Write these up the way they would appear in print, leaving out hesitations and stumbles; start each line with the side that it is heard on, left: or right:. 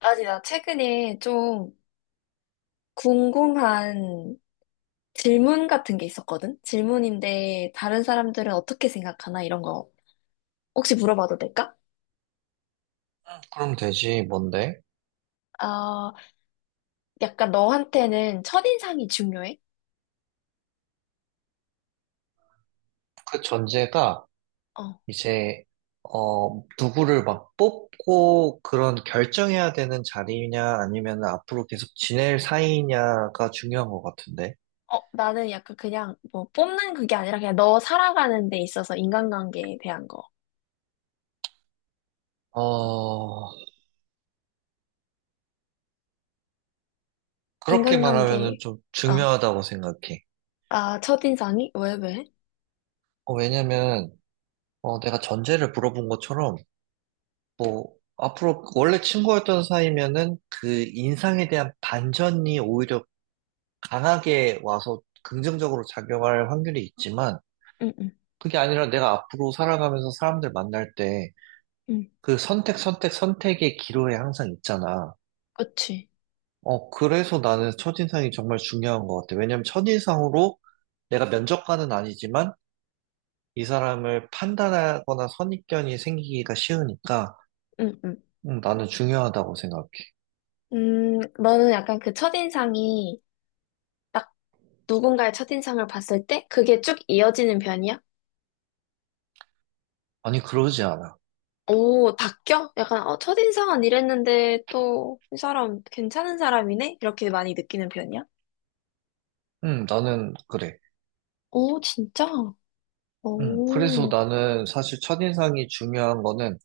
left: 아니, 나 최근에 좀 궁금한 질문 같은 게 있었거든? 질문인데, 다른 사람들은 어떻게 생각하나? 이런 거 혹시 물어봐도 될까?
right: 그럼 되지, 뭔데?
left: 아, 약간 너한테는 첫인상이 중요해?
right: 그 전제가
left: 어,
right: 이제, 누구를 막 뽑고 그런 결정해야 되는 자리냐, 아니면 앞으로 계속 지낼 사이냐가 중요한 것 같은데.
left: 어, 나는 약간 그냥 뭐 뽑는 그게 아니라 그냥 너 살아가는 데 있어서 인간관계에 대한 거.
right: 어, 그렇게
left: 인간관계,
right: 말하면은 좀
left: 어,
right: 중요하다고 생각해.
left: 아, 첫인상이? 왜, 왜?
right: 왜냐면 내가 전제를 물어본 것처럼, 뭐, 앞으로 원래 친구였던 사이면은 그 인상에 대한 반전이 오히려 강하게 와서 긍정적으로 작용할 확률이 있지만,
left: 응, 응,
right: 그게 아니라 내가 앞으로 살아가면서 사람들 만날 때
left: 응,
right: 그 선택의 기로에 항상 있잖아.
left: 그치.
right: 그래서 나는 첫인상이 정말 중요한 것 같아. 왜냐면 첫인상으로 내가 면접관은 아니지만 이 사람을 판단하거나 선입견이 생기기가 쉬우니까
left: 응, 응.
right: 나는 중요하다고 생각해.
left: 너는 약간 그 첫인상이 딱 누군가의 첫인상을 봤을 때 그게 쭉 이어지는 편이야?
right: 아니, 그러지 않아.
left: 오, 바뀌어? 약간 첫인상은 이랬는데 또 이 사람 괜찮은 사람이네? 이렇게 많이 느끼는 편이야?
right: 나는 그래.
left: 오, 진짜?
right: 그래서
left: 오,
right: 나는 사실 첫인상이 중요한 거는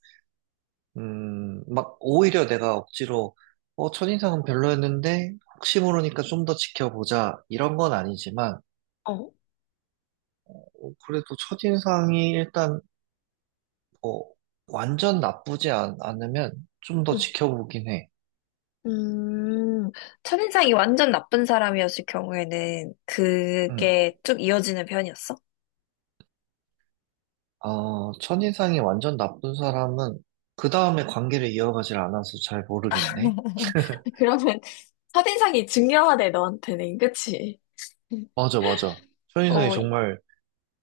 right: 오히려 내가 억지로, 첫인상은 별로였는데, 혹시 모르니까 좀 더 지켜보자, 이런 건 아니지만,
left: 어,
right: 그래도 첫인상이 일단, 뭐 완전 않으면 좀 더
left: 음,
right: 지켜보긴 해.
left: 음, 첫인상이 완전 나쁜 사람이었을 경우에는
right: 음.
left: 그게 쭉 이어지는 편이었어?
right: 첫인상이 완전 나쁜 사람은, 그 다음에 관계를 이어가질 않아서 잘 모르겠네.
left: 그러면 첫인상이 중요하대, 너한테는. 그치?
right: 맞아, 맞아. 첫인상이
left: 어,
right: 정말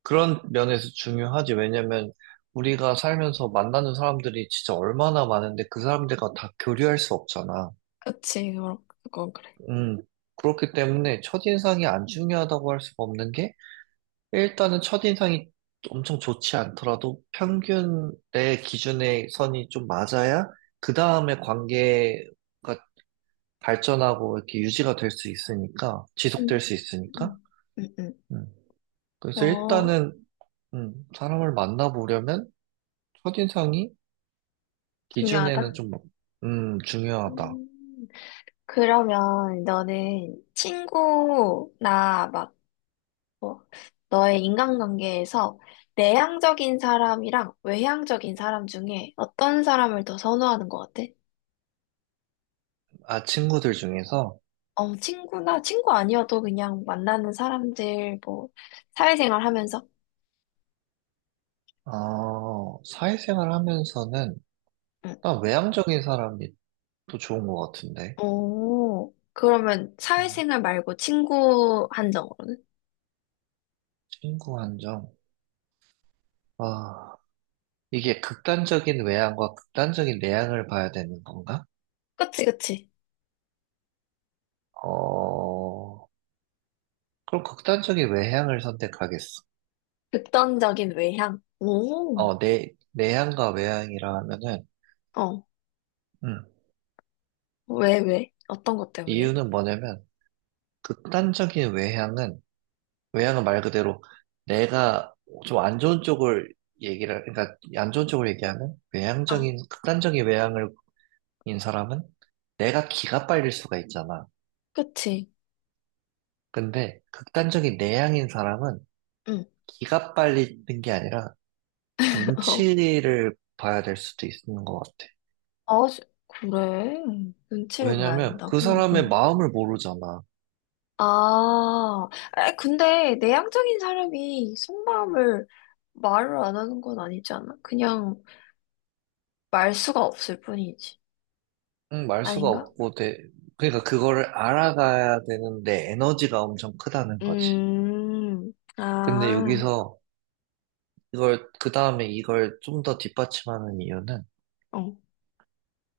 right: 그런 면에서 중요하지. 왜냐면 우리가 살면서 만나는 사람들이 진짜 얼마나 많은데 그 사람들과 다 교류할 수 없잖아.
left: 그치, 그건 그래.
right: 음. 그렇기 때문에 첫인상이 안 중요하다고 할 수가 없는 게 일단은 첫인상이 엄청 좋지 않더라도 평균 내 기준의 선이 좀 맞아야 그 다음에 관계가 발전하고 이렇게 유지가 될 수 있으니까 지속될
left: 음,
right: 수
left: 음,
right: 있으니까.
left: 음.
right: 음. 그래서
left: 어,
right: 일단은 사람을 만나보려면 첫인상이
left: 중요하다.
right: 기준에는 좀, 중요하다.
left: 음, 그러면 너는 친구나 막 뭐, 너의 인간관계에서 내향적인 사람이랑 외향적인 사람 중에 어떤 사람을 더 선호하는 것 같아?
right: 아, 친구들 중에서,
left: 어, 친구나 친구 아니어도 그냥 만나는 사람들 뭐 사회생활 하면서?
right: 사회생활 하면서는,
left: 응.
right: 난 외향적인 사람이 또 좋은 것 같은데.
left: 오, 그러면
right: 음,
left: 사회생활 말고 친구 한정으로는?
right: 친구 한정. 아, 이게 극단적인 외향과 극단적인 내향을 봐야 되는 건가?
left: 그치, 그치.
right: 어, 그럼 극단적인 외향을 선택하겠어.
left: 극단적인 외향. 오.
right: 어, 내향과 외향이라 하면은,
left: 어.
right: 음,
left: 왜, 왜? 어떤 것 때문에?
right: 이유는 뭐냐면, 극단적인 외향은 외향은 말 그대로 내가 좀 안 좋은 쪽을 그러니까 안 좋은 쪽을 얘기하면
left: 어,
right: 극단적인 외향을 인 사람은 내가 기가 빨릴 수가 있잖아.
left: 그치.
right: 근데 극단적인 내향인 사람은
left: 응.
right: 기가 빨리는 게 아니라 눈치를 봐야 될 수도 있는 것 같아.
left: 어, 아, 그래. 눈치를 봐야
right: 왜냐면 그
left: 된다고?
right: 사람의
left: 응.
right: 마음을 모르잖아.
left: 아, 근데 내향적인 사람이 속마음을 말을 안 하는 건 아니지 않아? 그냥 말수가 없을 뿐이지.
right: 응, 말 수가
left: 아닌가?
right: 없고, 내, 그러니까 그거를 알아가야 되는데 에너지가 엄청 크다는 거지. 근데
left: 아,
right: 여기서 그 다음에 이걸 좀 더 뒷받침하는 이유는,
left: 어,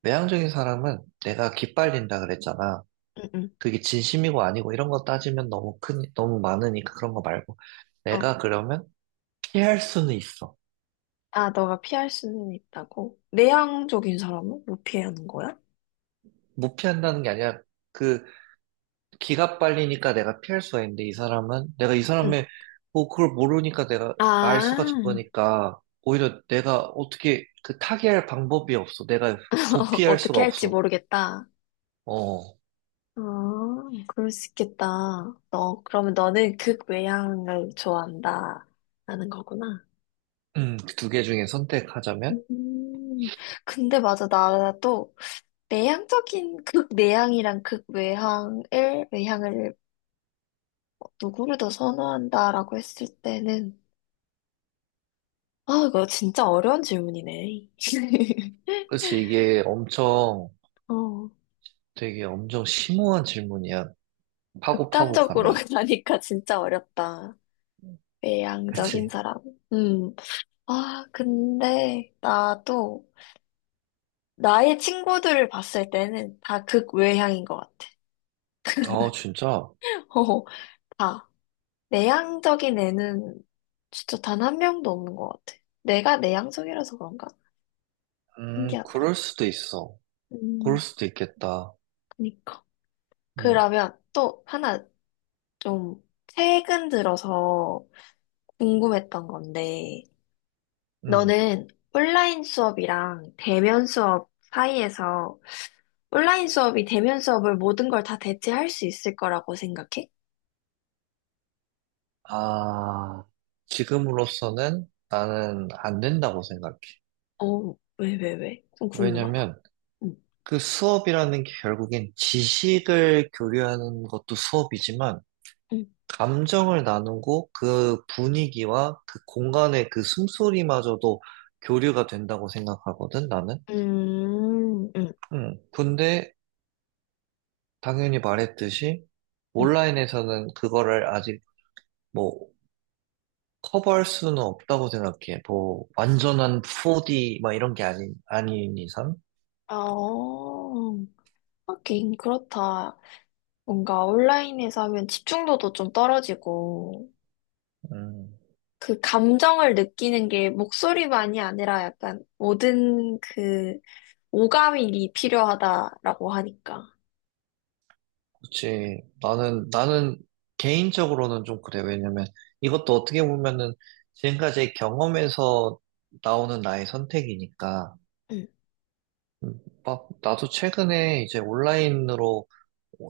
right: 외향적인 사람은 내가 기빨린다 그랬잖아.
left: 응, 응,
right: 그게 진심이고 아니고 이런 거 따지면 너무 많으니까 그런 거 말고.
left: 어.
right: 내가 그러면 피할 수는 있어.
left: 아, 너가 피할 수는 있다고? 내향적인 사람은 못 피하는 거야?
right: 못 피한다는 게 아니라, 그, 기가 빨리니까 내가 피할 수가 있는데, 이 사람은, 내가 이
left: 응.
right: 사람의, 뭐, 그걸 모르니까 내가,
left: 아,
right: 말수가 적으니까, 오히려 내가 타개할 방법이 없어. 내가 도피할 수가
left: 어떻게 할지
right: 없어.
left: 모르겠다.
right: 어,
left: 아, 그럴 수 있겠다. 그러면 너는 극외향을 좋아한다라는 거구나.
right: 두 개 중에 선택하자면?
left: 음, 근데 맞아. 나도 내향적인 극내향이랑 외향을 누구를 더 선호한다라고 했을 때는, 아, 이거 진짜 어려운 질문이네.
right: 그치,
left: 어,
right: 되게 엄청 심오한 질문이야. 파고 파고
left: 극단적으로
right: 가면.
left: 가니까 진짜 어렵다. 외향적인
right: 그치?
left: 사람. 음, 근데 나도 나의 친구들을 봤을 때는 다 극외향인 것 같아.
right: 어, 진짜?
left: 어, 다. 내향적인 애는 진짜 단 한 명도 없는 것 같아. 내가 내향적이라서 그런가? 신기하다.
right: 그럴 수도 있어. 그럴
left: 음,
right: 수도 있겠다.
left: 그니까.
right: 음,
left: 그러면 또 하나 좀 최근 들어서 궁금했던 건데,
right: 음.
left: 너는 온라인 수업이랑 대면 수업 사이에서 온라인 수업이 대면 수업을 모든 걸 다 대체할 수 있을 거라고 생각해?
right: 아, 지금으로서는 나는 안 된다고 생각해.
left: 어, 왜, 왜, 왜? 좀 궁금하다.
right: 왜냐면
left: 응,
right: 그 수업이라는 게 결국엔 지식을 교류하는 것도 수업이지만
left: 응,
right: 감정을 나누고 그 분위기와 그 공간의 그 숨소리마저도 교류가 된다고 생각하거든, 나는.
left: 음, 음.
right: 근데 당연히 말했듯이
left: 응.
right: 온라인에서는 그거를 아직 뭐 커버할 수는 없다고 생각해. 뭐 완전한 4D 막 이런 게 아닌 이상.
left: 어, 하긴 그렇다. 뭔가 온라인에서 하면 집중도도 좀 떨어지고,
right: 음,
left: 그 감정을 느끼는 게 목소리만이 아니라 약간 모든 그 오감이 필요하다라고 하니까.
right: 그지 나는 개인적으로는 좀 그래. 왜냐면 이것도 어떻게 보면은 지금까지의 경험에서 나오는 나의 선택이니까.
left: 응,
right: 음, 막 나도 최근에 이제 온라인으로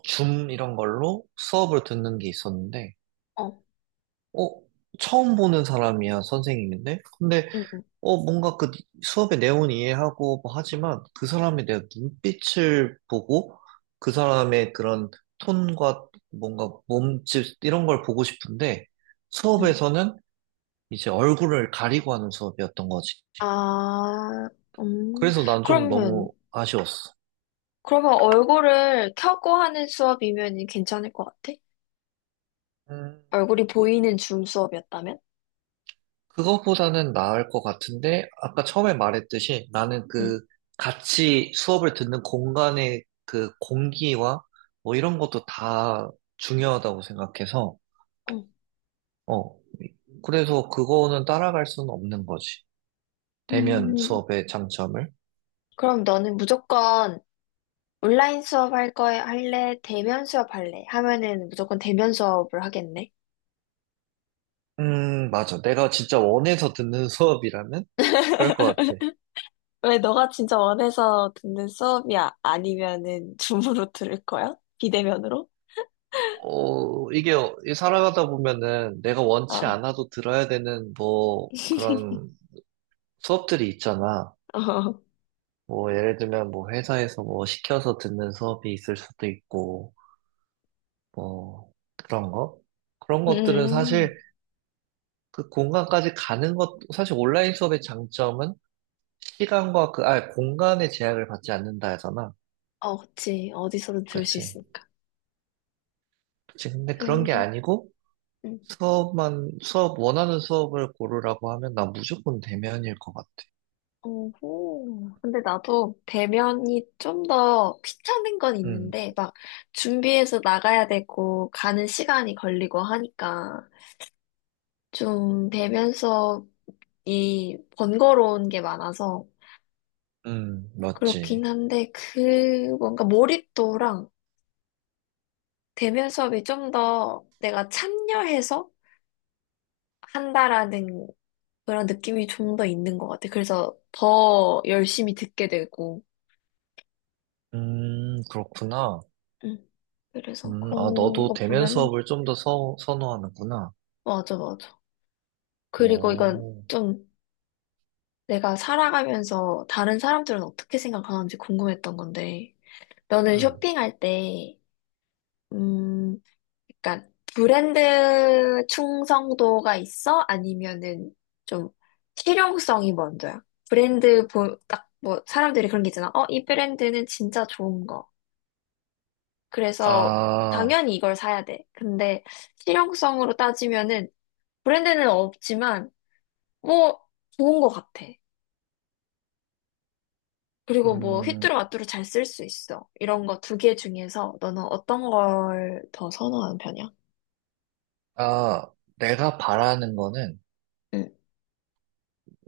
right: 줌 이런 걸로 수업을 듣는 게 있었는데.
left: 어,
right: 어, 처음 보는 사람이야, 선생님인데? 근데,
left: 응, 응,
right: 뭔가 그 수업의 내용은 이해하고 뭐 하지만 그 사람에 대한 눈빛을 보고 그 사람의 그런 톤과 뭔가 몸짓 이런 걸 보고 싶은데
left: 응.
right: 수업에서는 이제 얼굴을 가리고 하는 수업이었던 거지.
left: 아, 음,
right: 그래서 난 좀
left: 그러면,
right: 너무 아쉬웠어.
left: 그러면 얼굴을 켜고 하는 수업이면 괜찮을 것 같아?
right: 음.
left: 얼굴이 보이는 줌 수업이었다면?
right: 그거보다는 나을 것 같은데, 아까 처음에 말했듯이 나는
left: 응.
right: 그 같이 수업을 듣는 공간의 그 공기와 뭐 이런 것도 다 중요하다고 생각해서,
left: 응.
right: 어, 그래서 그거는 따라갈 수는 없는 거지. 대면
left: 음,
right: 수업의 장점을.
left: 그럼 너는 무조건 온라인 수업 할 거에 할래? 대면 수업 할래? 하면은 무조건 대면 수업을 하겠네.
right: 맞아. 내가 진짜 원해서 듣는 수업이라면 그럴 것 같아.
left: 왜 너가 진짜 원해서 듣는 수업이야? 아니면은 줌으로 들을 거야? 비대면으로?
right: 어, 이게 살아가다 보면은 내가 원치
left: 어.
right: 않아도 들어야 되는 뭐 그런 수업들이 있잖아.
left: 어.
right: 뭐, 예를 들면, 뭐, 회사에서 뭐, 시켜서 듣는 수업이 있을 수도 있고, 뭐, 그런 거? 그런 것들은
left: 음.
right: 사실 그 공간까지 가는 것, 사실 온라인 수업의 장점은 시간과 공간의 제약을 받지 않는다 하잖아.
left: 어, 그치. 어디서든 들을 수
right: 그치.
left: 있으니까.
right: 그치. 근데 그런 게
left: 그렇.
right: 아니고,
left: 음.
right: 수업, 원하는 수업을 고르라고 하면 난 무조건 대면일 것 같아.
left: 오호. 근데 나도 배면이 좀 더 귀찮은 건
right: 음,
left: 있는데, 막 준비해서 나가야 되고, 가는 시간이 걸리고 하니까, 좀 배면 수업이 번거로운 게 많아서, 그렇긴
right: 맞지.
left: 한데, 그, 뭔가 몰입도랑 배면 수업이 좀 더 내가 참여해서 한다라는 그런 느낌이 좀 더 있는 것 같아. 그래서 더 열심히 듣게 되고,
right: 그렇구나.
left: 음. 그래서
right: 아,
left: 그런
right: 너도
left: 거
right: 대면
left: 보면은
right: 수업을 좀 더 선호하는구나.
left: 맞아, 맞아. 그리고 이건
right: 오.
left: 좀 내가 살아가면서 다른 사람들은 어떻게 생각하는지 궁금했던 건데, 너는
right: 음,
left: 쇼핑할 때, 음, 약간 브랜드 충성도가 있어? 아니면은 좀 실용성이 먼저야? 딱 뭐, 사람들이 그런 게 있잖아. 어, 이 브랜드는 진짜 좋은 거. 그래서
right: 아,
left: 당연히 이걸 사야 돼. 근데 실용성으로 따지면은 브랜드는 없지만, 뭐, 좋은 거 같아. 그리고 뭐
right: 음,
left: 휘뚜루 마뚜루 잘 쓸 수 있어. 이런 거 두 개 중에서 너는 어떤 걸 더 선호하는 편이야?
right: 아, 내가 바라는 거는,
left: 응.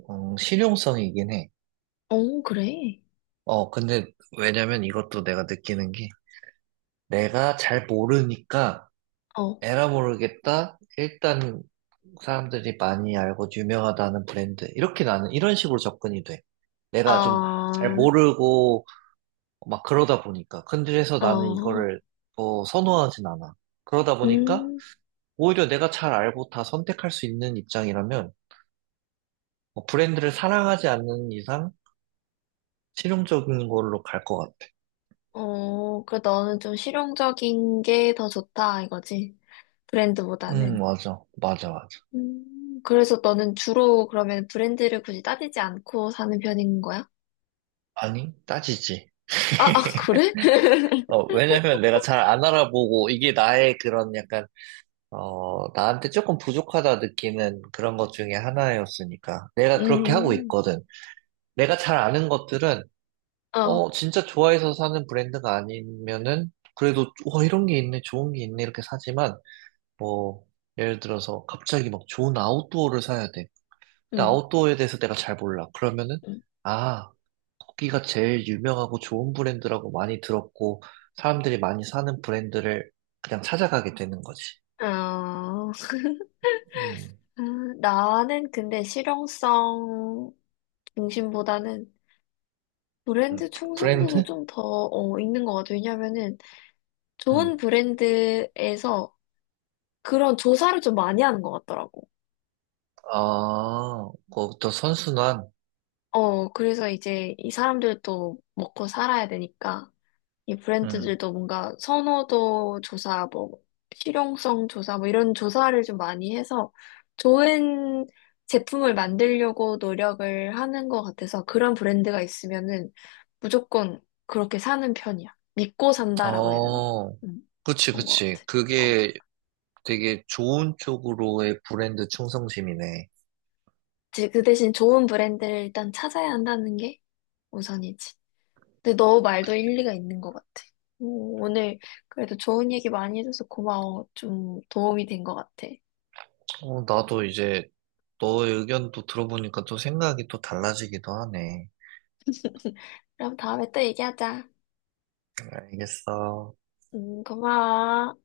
right: 실용성이긴 해.
left: 어, 그래.
right: 어, 근데, 왜냐면 이것도 내가 느끼는 게, 내가 잘 모르니까,
left: 어.
right: 에라 모르겠다? 일단, 사람들이 많이 알고 유명하다는 브랜드. 이런 식으로 접근이 돼. 내가 좀 잘
left: 아,
right: 모르고, 막 그러다 보니까. 근데 그래서 나는
left: 어,
right: 이거를, 뭐, 선호하진 않아. 그러다 보니까,
left: 음,
right: 오히려 내가 잘 알고 다 선택할 수 있는 입장이라면 뭐 브랜드를 사랑하지 않는 이상 실용적인 걸로 갈 것 같아.
left: 어, 그 너는 좀 실용적인 게 더 좋다 이거지. 브랜드보다는.
right: 맞아. 맞아.
left: 그래서 너는 주로 그러면 브랜드를 굳이 따지지 않고 사는 편인 거야?
right: 아니, 따지지.
left: 아, 아, 그래?
right: 어, 왜냐면 내가 잘 안 알아보고 이게 나의 그런 약간, 어, 나한테 조금 부족하다 느끼는 그런 것 중에 하나였으니까. 내가 그렇게 하고
left: 음,
right: 있거든. 내가 잘 아는 것들은,
left: 어,
right: 어, 진짜 좋아해서 사는 브랜드가 아니면은, 그래도, 와, 좋은 게 있네, 이렇게 사지만, 뭐, 예를 들어서 갑자기 막 좋은 아웃도어를 사야 돼. 근데
left: 음,
right: 아웃도어에 대해서 내가 잘 몰라. 그러면은,
left: 음.
right: 아, 거기가 제일 유명하고 좋은 브랜드라고 많이 들었고, 사람들이 많이 사는 브랜드를 그냥 찾아가게 되는 거지.
left: 어.
right: 음.
left: 아, 나는 근데 실용성 중심보다는
right: 음,
left: 브랜드 충성도도
right: 브랜드?
left: 좀 더, 있는 것 같아. 왜냐면은
right: 음,
left: 좋은 브랜드에서 그런 조사를 좀 많이 하는 것 같더라고.
right: 아, 그것부터 선순환.
left: 어, 그래서 이제 이 사람들도 먹고 살아야 되니까. 이
right: 음,
left: 브랜드들도 뭔가 선호도 조사, 뭐, 실용성 조사, 뭐 이런 조사를 좀 많이 해서 좋은 제품을 만들려고 노력을 하는 것 같아서 그런 브랜드가 있으면은 무조건 그렇게 사는 편이야. 믿고 산다라고 해야 되나?
right: 어,
left: 음,
right: 그치,
left: 그런 것
right: 그치.
left: 같아. 어.
right: 그게 되게 좋은 쪽으로의 브랜드 충성심이네.
left: 이제 그 대신 좋은 브랜드를 일단 찾아야 한다는 게 우선이지. 근데 너 말도 일리가 있는 것 같아. 오, 오늘 그래도 좋은 얘기 많이 해줘서 고마워. 좀 도움이 된 것 같아.
right: 어, 나도 이제 너의 의견도 들어보니까 또 생각이 또 달라지기도 하네.
left: 그럼 다음에 또 얘기하자.
right: 알겠어.
left: 고마워.